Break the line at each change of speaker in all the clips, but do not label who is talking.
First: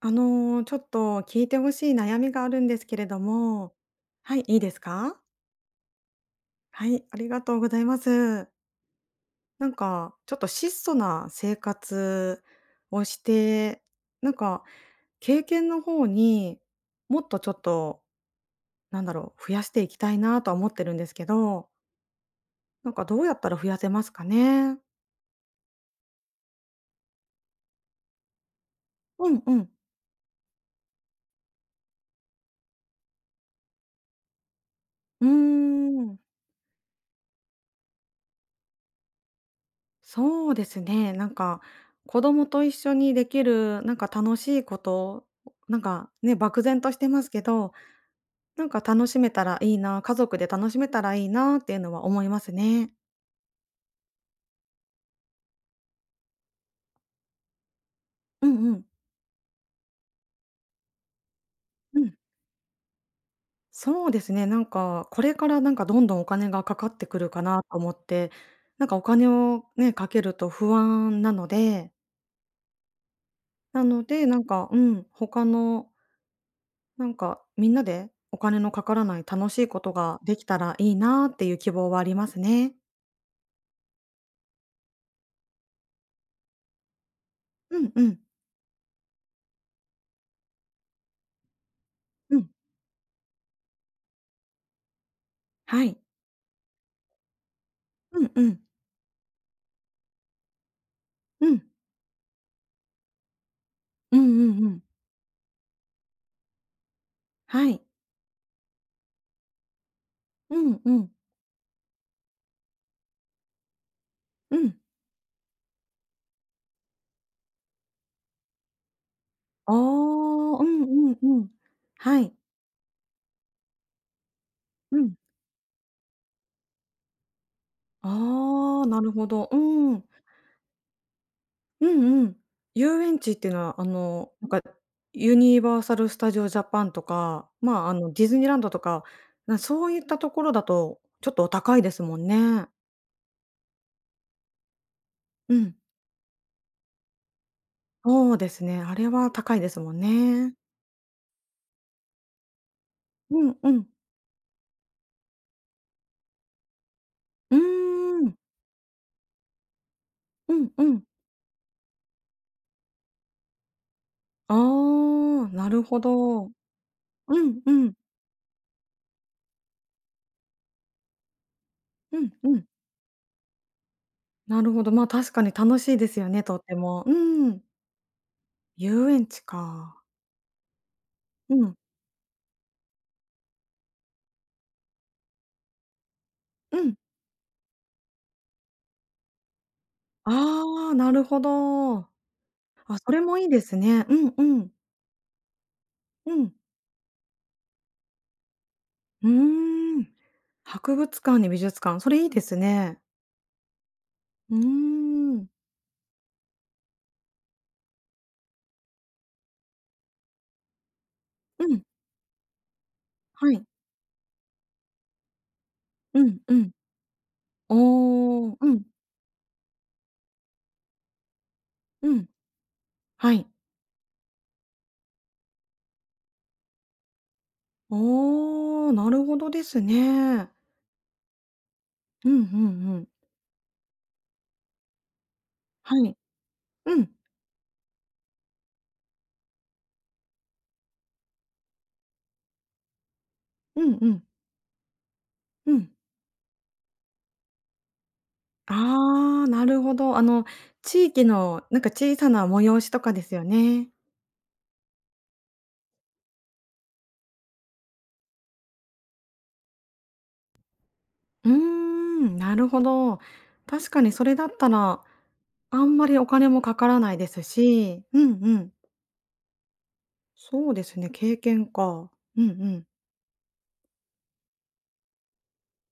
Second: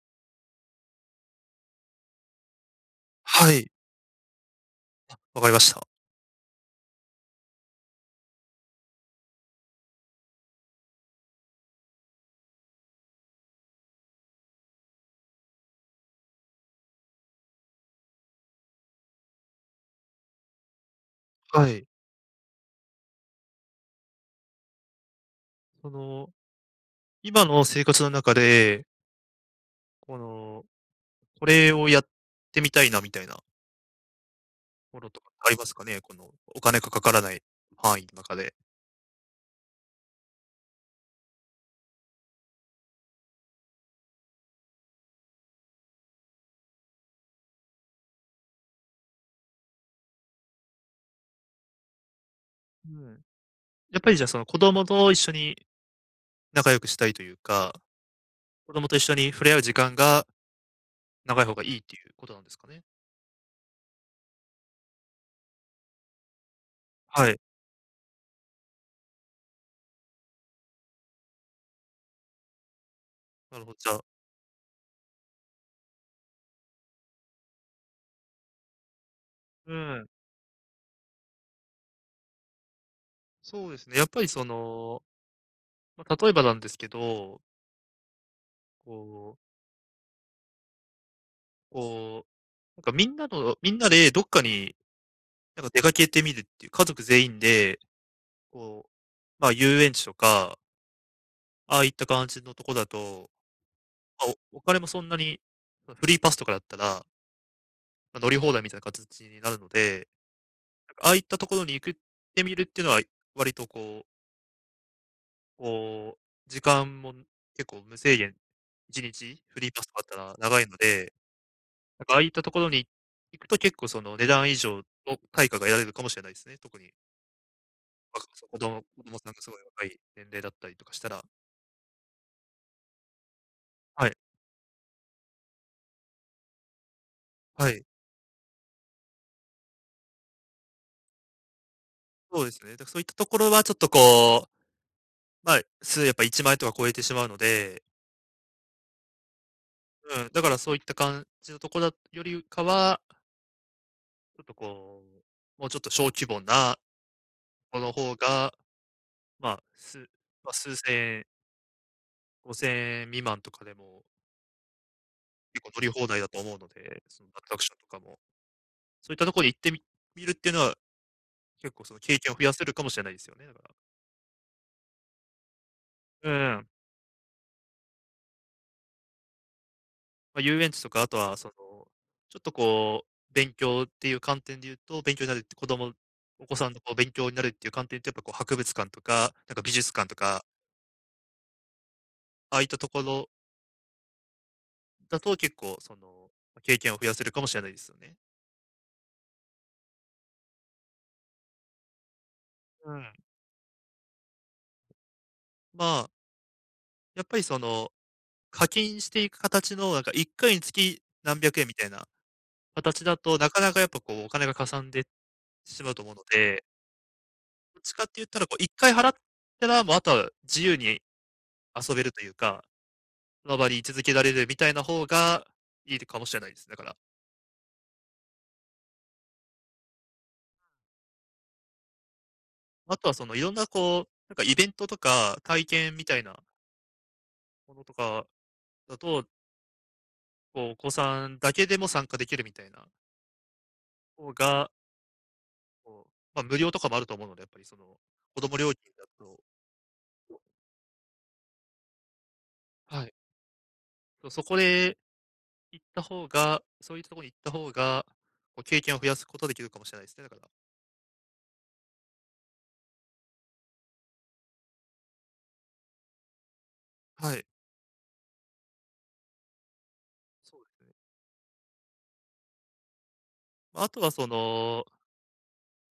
あの、ちょっと、聞いて欲しい悩みがあるんですけれど
はい。
も。はい、いいです
あ、
か？
わかりました。
はい、ありがとうございます。なんか、ちょっと、質素な生活をして、なんか、経験の方に、もっと、ちょっと、なんだろう、増やしていきたいなとは思ってるんですけ
は
ど。
い。
なんか、どうやったら増やせますかね。
その、今の生活の中で
うんうん。
この、これをやってみたいな、みたいなものと
うー
かありますかね？こ
ん。
の、お金がかからない範囲の中で。
そうですね。なんか、子供と一緒にできる何か楽しいこと。なんか、ね、漠然としてますけど、なんか、楽しめたらいいな、家族で楽しめたらいいなっていうのは思いますね。
うん。やっぱり、じゃ、その、子供と一緒に仲良くしたいというか、
うん
子
う
ど
ん。
もと一緒に触れ合う時間が長い方がいいってい
う
う
ん。
ことなんですかね？
そうですね、なんか、これからなんかどんどんお金がかかってくる
はい。
かなと思って。なんかお金をね、かけると不安なので
なるほど、
な
じゃ
の
あ
で、なんか、うん、他のなんか、みんなでお金のかからない楽しい
う
こと
ーん。
ができたらいいなっていう希望はありますね。
そうですね、やっぱりその、ま、例えばなんですけど
うんうん。
こうこ
うん。
う、なんかみんなの、みんなでどっかに、なんか出
は
か
い。
けてみるっていう、家族全員で、
うんうん。
こう、まあ遊園地とか
うん。
ああいった感じのとこだと、
うん
あ、
う
おお
んう
金
ん。
もそんなに、ま、フリーパスとかだったら
はい。
ま、乗り放題みたいな形になるので。
うんう
あ
ん。
あいったところに行くってみるっていうのは、い割とこう
うん。
こう、時間も、うん、結構無制限、1日フリー
ああ、
パス使ったら長
う
いの
んう
で。
んうん。
なんかあ
は
あいっ
い。
たところに、行くと結構その値段以上
うん。
の対価が得られるかもしれないですね、特に。なんか、そう。子供
ああ、な
子
る
供
ほ
さんが
ど。
すご
う
い若い
ん。
年齢だったりとかしたら。
うんうん。遊園地っていうのは、あ
はい。
の、なんか、ユニバーサルスタジオジャパンとか、
はい。
まあ、あの、ディズニーランドとか、なん、そういったところだとちょっとお高いですもん
そうです
ね。
ね。だから、そういったところはちょっとこう、ま
う
あ、
ん。
すうやっぱ、1万円とか超えてしまうので。
そうですね。あれは高いですもん
うん、だか
ね。
ら、そういった感じのとこだよりかは
うんうん。
ちょっと、こう、もうちょっと小規模な
うー
とこの方
ん。
が、まあ、すまあ、
うん
数
うん。
千円。5000円未満とかでも
ああ、
結
な
構乗
る
り
ほ
放題だと
ど。う
思うので、その、アトラ
ん
クシ
う
ョンと
ん。
かも。そういったとこに行ってみみるっていうのは、結構、その、経
うん
験を増
う
やせ
ん。
るかもしれないですよね、だから。
なるほど。まあ、確かに楽しいです
う
よね、とっ
ん。
ても。うん。遊園地か。
ま、遊園地とか、あとは、その、
うん。
ちょっとこう、勉強っていう観点で言うと、勉強になるって子供お子さん
う
のこう
ん。
勉強になるっていう観点っていうと、やっぱこう、博物館とか、なんか美術館とか。
ああ、なるほど。あ、
ああいったとこ
それ
ろ。
もいいですね。うんうん。
だと、結構、その、
うん。
ま、経験を増やせるかもしれないですよね。
うーん。博物館に美術館、それいいです
う
ね。
ん。
うーん。
まあ。やっぱり、その、課金していく形のなんか1回につき何百
う
円み
ん。
たいな形だと、な
は
か
い。
なかやっぱこうお金がかさんでしまうと思う
う
の
んう
で。
ん。
どっちかって言ったら、
お
こ
お、
ういっ
うん。
かい払ったら、もうあとは自由に遊べ
う
ると
ん。
いうか、
はい。
周り、い続けられるみたいな方がいいかもしれないです。だから。
おお、なるほどですね。うんうんう
あと
ん。
はその、いろんなこう、なんかイベントとか、体験
は
み
い。
たいな
うん。
ものとか、だと。こうお子さんだけでも参加できるみたいな。
うんうん。
ほうが。
うん。
こう、ま無料とかもあると思うので、やっぱりその、子供料金だと。
ああ、なるほど。あの地域のなんか小さな催しと
はい。
かですよね。
そうそこで、行った方が、そういったところに行った方が、こう経験を増やすことができるかもしれないですね、だから。
うーん、なるほど。確かにそれだったら、あんまりお金もかからないで
はい。
すし。うんうん。
そうで
そう
す
で
ね。
すね、経験か。うんうん。
まあ、あとはその。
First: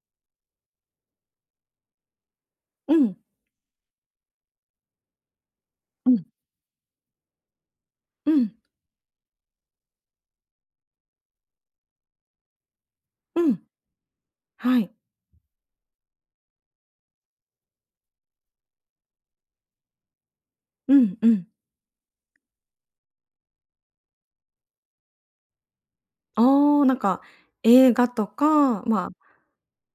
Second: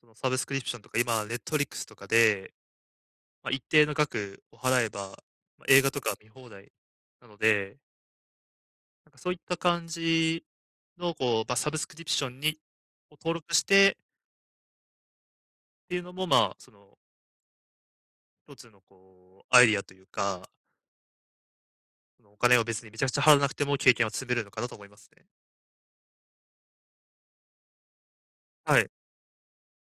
そのサブスクリプションとか、今ネットフリックスとかで、
うん。
ま、一定の額を払えば、映画と
う
か
ん。
見放題なので
うん。
なんかそういった感じのこう、まあ、サブスクリプションに登
う
録し
ん。
て
はい。
っていうのもまあ、その一つのこう、アイディアというか。
うんうん。
その、お金を別にめちゃくちゃ払わなくても経験は積めるのかなと思いますね。
ああ、なんか映画と
は
か、
い。
まあ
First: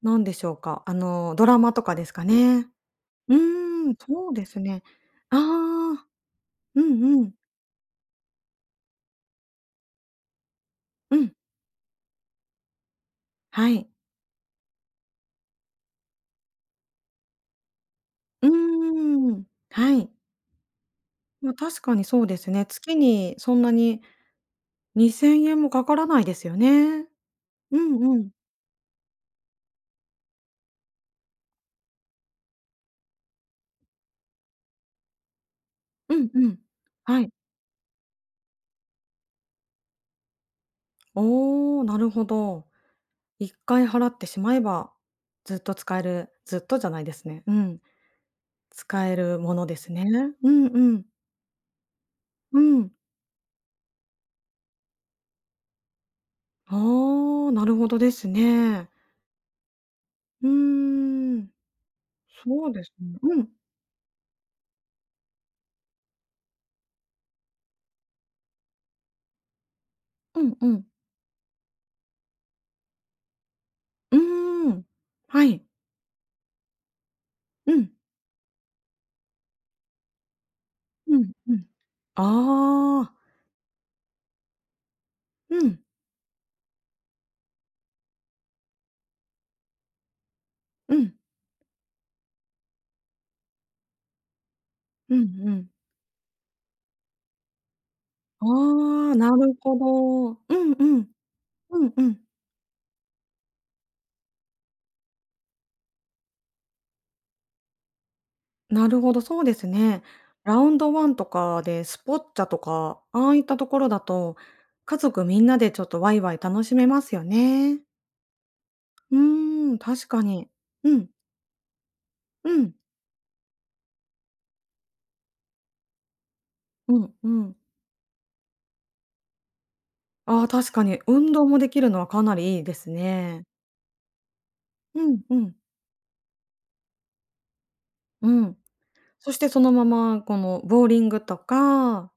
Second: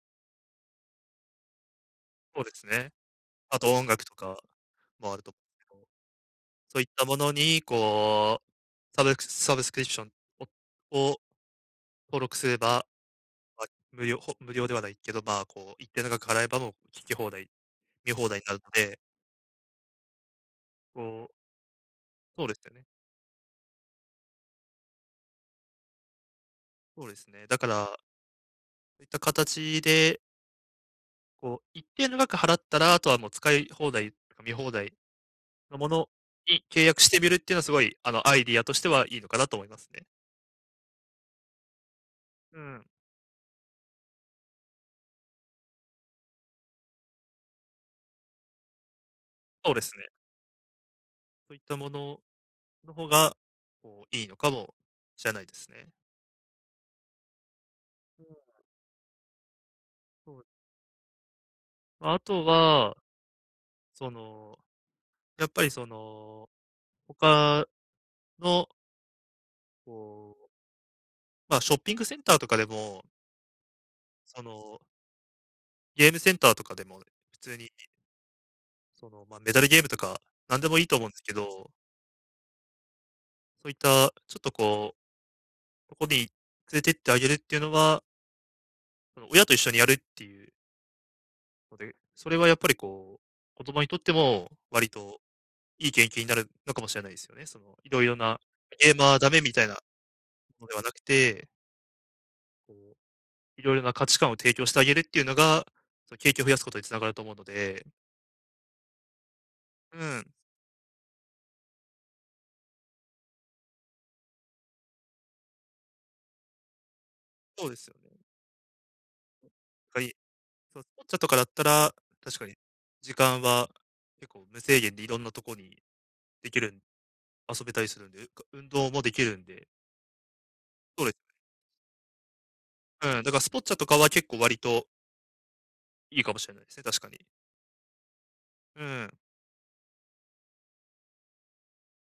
なんでしょうか、あのドラマとかですか
そうです
ね。
ね。
う
あと音
ん、
楽と
そう
か
ですね。
もあると。
あ
けど。
あ。
そ
う
ういっ
ん
たも
う
の
ん。
に、こう、サブサブスクリプションを
う
を、
ん。
登録すれば、ま、
はい。
無料、ほ無料ではないけど、まあ、こう、一定の額払えば、もう、聴き放題、見放題に
う
なるので
ーん。はい。
こう
まあ、確かにそうで
そう
す
です
ね。
よね。
月にそんなに、2000円もかからないですよ
そ
ね。
うですね。だか
う
ら。
んうん。
そういった形で。こう、一定の額払ったら、後は、もう使い放題、何か見放題、の物
うんうん、
に契約し
は
て見
い。
るって言うのは、凄い、あの、アイディアとしては、良いのかなと思いますね。
おお、なるほ
う
ど、
ーん。
一回払ってしまえば、ずっと使える、ずっとじゃないですね、うん、使えるもの
そう
で
で
す
す
ね、
ね。
うんうん。
そう言った物
うん。
の方が、こう、良いのかもしれないですね。
ああ、なるほどで
うー
す
ん。
ね。
そう。
うーん、
後
そうです
は
ね、うん。
その、やっぱりその、他のこ
う
う
んうん。
ま、ショッピングセンターとかでも
う
そ
ー
の
ん、はい。
ゲームセンターとかでも、普通
う
に
ん。
その、ま、メダルゲームとか、何でも良いと思うんで
う
す
ん、
け
うん、
ど
ああ。
そう言った、ちょっとこ
うん。
う、とこに、連れてってあげるって言うのはあの、親と一緒にやるって言う
うん。
ので、それはやっぱり、こう子供にとっても、割
う
と
んうん。
良い経験になるのかもしれないですよね、その、色々な
あ
ゲーマ
あ、
ー駄
な
目み
る
たいな
ほど、う
の
ん
では
う
なく
ん、
て。
うんうん。
こう、いろいろな価値観を提供してあげるっていうのが、その景気を増やすことにつながると思うので。
なるほど、そうですね。
うん。
ラウンドワンとかでスポッチャとか、ああいったところだと、家族みんなでちょっとわいわい楽しめますよ
そうで
ね。
すよ。
うーん、
は
確
い、
かに、
そうス
う
ポッ
ん。
チャとかだったら、確か
う
に、
ん。
時間は結構無制限でいろんなとこにできるん
うんうん。
遊べたりするんで、うか運動もできるんで。
ああ、確かに。
そうです。
運動もできるのはかなりいいです
うん、だから
ね。
スポッチャとかは結構割と
うん、うん。
いいかもしれないですね、確かに。
うん。
うん。
そしてそのままこのボーリングとか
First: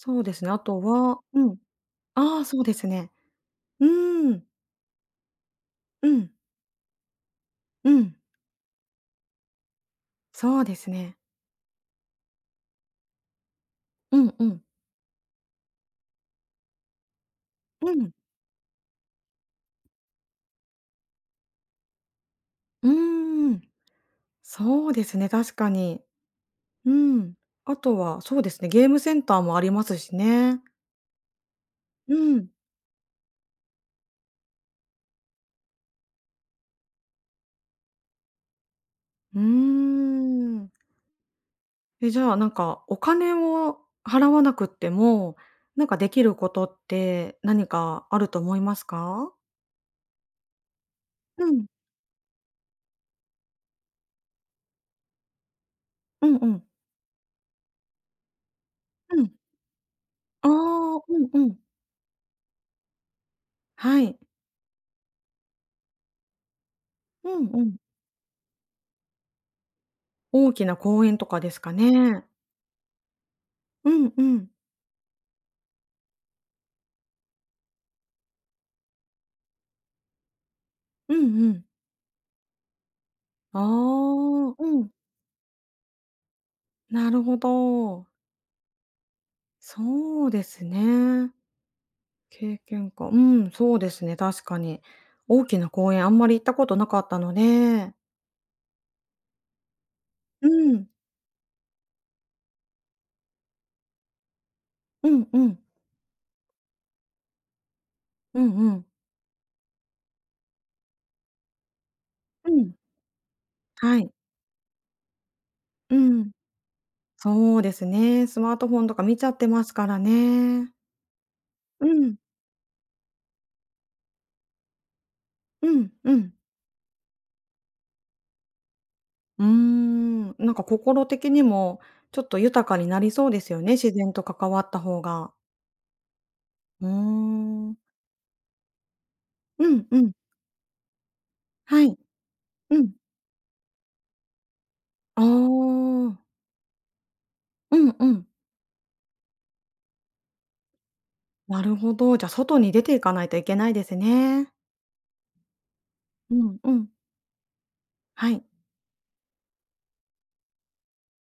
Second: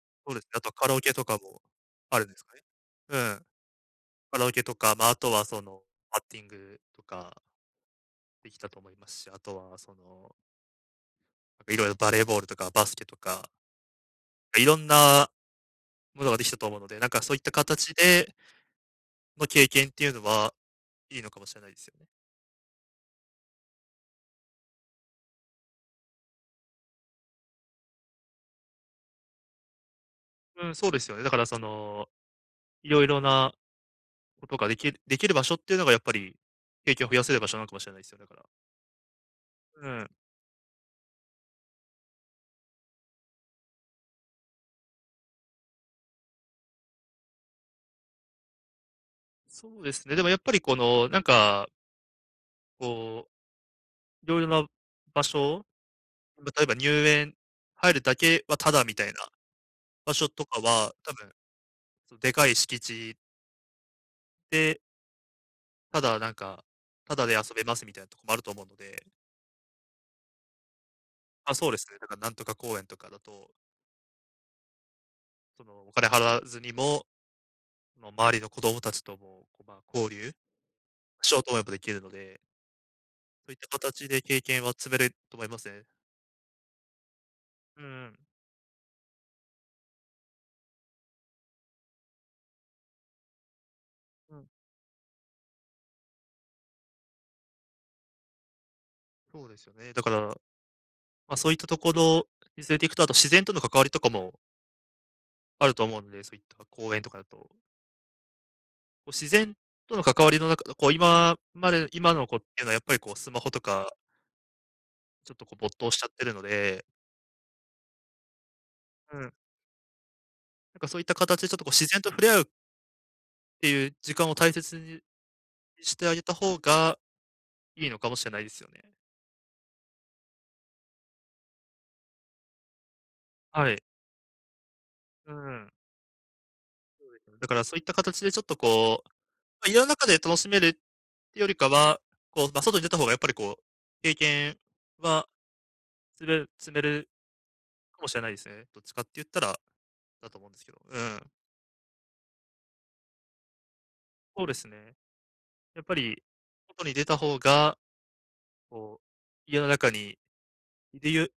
そう
そう
で
です
す
ね、
ね、あ
あと
と
カラオケ
は
とか
うん。
もあるんで
あ
す
あ、
か
そ
ね。
うですね。
うん。
うー
カラ
ん。
オケとか、まああとはその、
う
バッ
ん。
ティングとか
うん。
できたと思いますし、あとは、その
そうですね。
いろいろバレーボールとかバスケとか
うんうん。
いろんなものができたと思うので、なんかそういった
う
形
ん。
でまあ経験っていうのは、いいのかもしれないですよ。
うーん。そうですね、確かに。うん、あとはそうですね、ゲームセンターもありますしね。
うん、そうですよね。だからその、
うん。
いろいろなことができるできる場所っていうのがやっぱり、景気を増やせる場所なんかもしれないすよ、だから。
うー
うん。
ん。え、じゃあなんか、お金を払わなくっても、なんかできることって何かあると思いますか？
そうですね、でもやっぱりこの、なん
う
か
ん。
こう、いろいろな場所、
うんう
ま、とえ
ん。
ば入園入るだけはタダみたいな、
うん。
場所と
あ
かは、
あ、
多
うん
分、
うん。
そのでかい敷地
はい。
でただ、なんか、タダ
う
で遊
ん
べ
う
ま
ん。
すみたいなとこもあると思うので。
大きな公園とかで
あ、
す
そう
か
ですね。なんか
ね。
なんとか公園とかだと。
うんうん。
その、お金払わずにも、あの、周りの子供達とも、こう、こ、ま、交流
う
しよ
ん
う
う
と思え
ん。
ばできるので。そういっ
あ
た形で経
あ、
験は
う
積
ん。
める、と思いますね。
なるほ
うんう
ど。
ん。
そうですね。経験か、うん、そうですね、
う
確
ん。
かに。大きな公園あんまり行ったことなかったので
そうですよね。だから、
うん。
ま、そういったところに連れていくと、あと、自然との関わりとかも
うん、うん。
あると思うんで、そういったか公園とかだと。
うんうん。
こう自然との関わりの中...う、こう今まで...今の子って
う
いうのは
ん。
やっぱりこうスマホとか
はい。
ちょっとこう、没頭
う
しちゃってる
ん。
ので。
そうですね。スマートフォンとか
う
見ち
ん。
ゃってますからね。
なんかそういった形で、ちょっとこう自
う
然と
ん。
触れ合うっていう時間を大切にゅ、に
うん、
して
う
あげた
ん。
方が、良いのかもしれないですよね。
うーん、なんか心的にも、ちょっと豊かになりそうですよ
は
ね、
い。
自然と関わった方が。
うん。
うー
そうですね、だからそ
ん。
ういった形でちょっとこう、
う
ま、家の
ん、う
中
ん。
で楽しめるってよりか
はい。
は、こう、ま、外
う
に出た
ん。
方がやっぱりこう、経験
あ
は
あ。
つれる...積める
うん、
か
う
もしれ
ん。
ないですね。どっちかって言ったら、だと思うんですけど。うん。
なるほど。じゃ外に出ていかないといけないです
そう
ね。
ですね。やっぱり、
うん、う
外
ん。
に出た方が、
はい。
こう、家の中に、いりゆ、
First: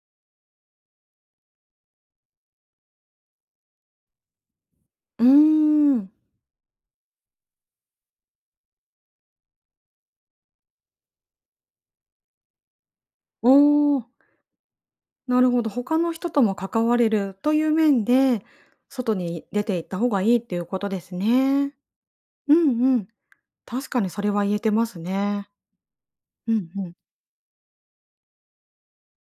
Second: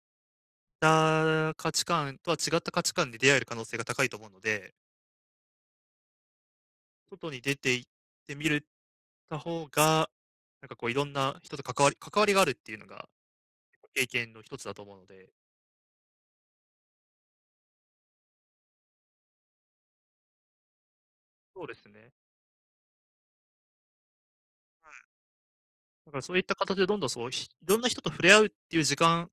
ああ、価値観とは違った価値観で出会える可能性が高いと思うので
うーん。
外に出て行ってみるた方が、なんかこういろんな人と関わり関わりがあるっていうのが、結構、
おお。
経験の一つだと思うので。
なるほど、他の人とも関われるという面で、外に出て行った方がいいっていうことです
そうで
ね。
すね。
うんうん。確かにそれは言えてま
は
す
い。
ね。
なんかそういっ
う
た
ん、
形
ふ
で
ん。
どんどんそう、ひいろんな人と触れ合うっていう時間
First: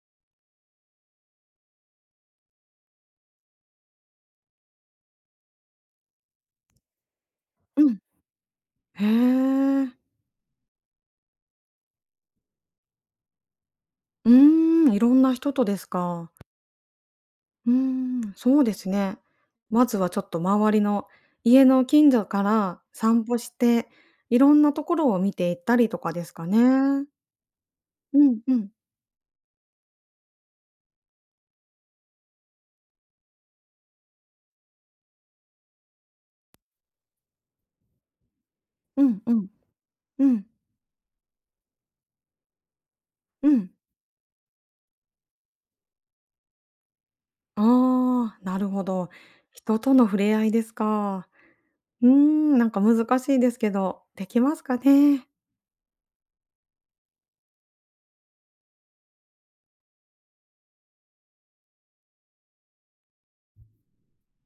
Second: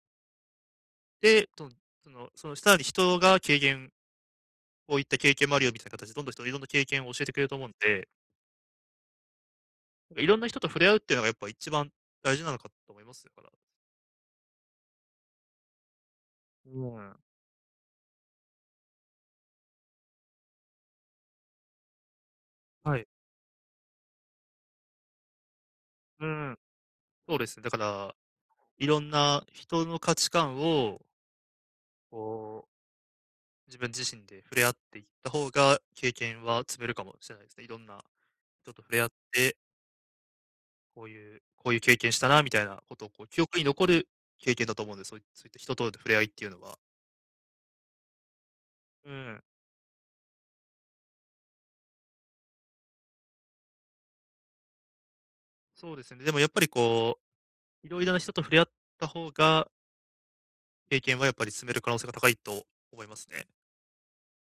で、とんそのそのひたり人が軽減こういった経験もあるよみたいな形で、どんどん人がいろんな経験を教えてくれると思うん
うん。
で。
へえ。
いろんな人と触れ合うっていうのがやっぱ一番大事なのかと思いますから。
うーん。いろんな人とですか。
うん。
うーん。そうですね。まずはちょっと周りの、家の近所から
はい。
散歩して、いろんなところを見て行ったりとかで
う
すか
ん。
ね？
そうです、だから、
うん、うん。
いろんな人の価値観をこう自分自身で触れ合っていった方が、経験は積めるかもしれないですね、色んな人と触れ
う
合っ
んうん。
て
うん。
こういうこういう経験したな、みたいなことをこう、記
う
憶に
ん。
残る経験だと思うんで、そういそういった人と、と、触れ合いっていうのは。
ああ、なるほど。
うん。
人との触れ合いですか。うーん、なんか難しいですけど。できますかね？
そうですよね。でもやっぱりこう、色々な人と触れ合った方が経験はやっぱり積める可能性が高いと思いますね。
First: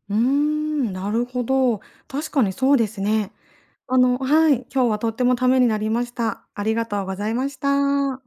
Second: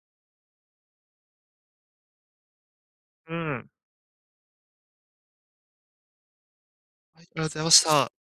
うーん、なるほど。確かにそうですね。
うーん。
あのはい、今日はとってもためになりました。ありがとうご
はい、
ざい
あ
ま
り
し
ざいました。
た。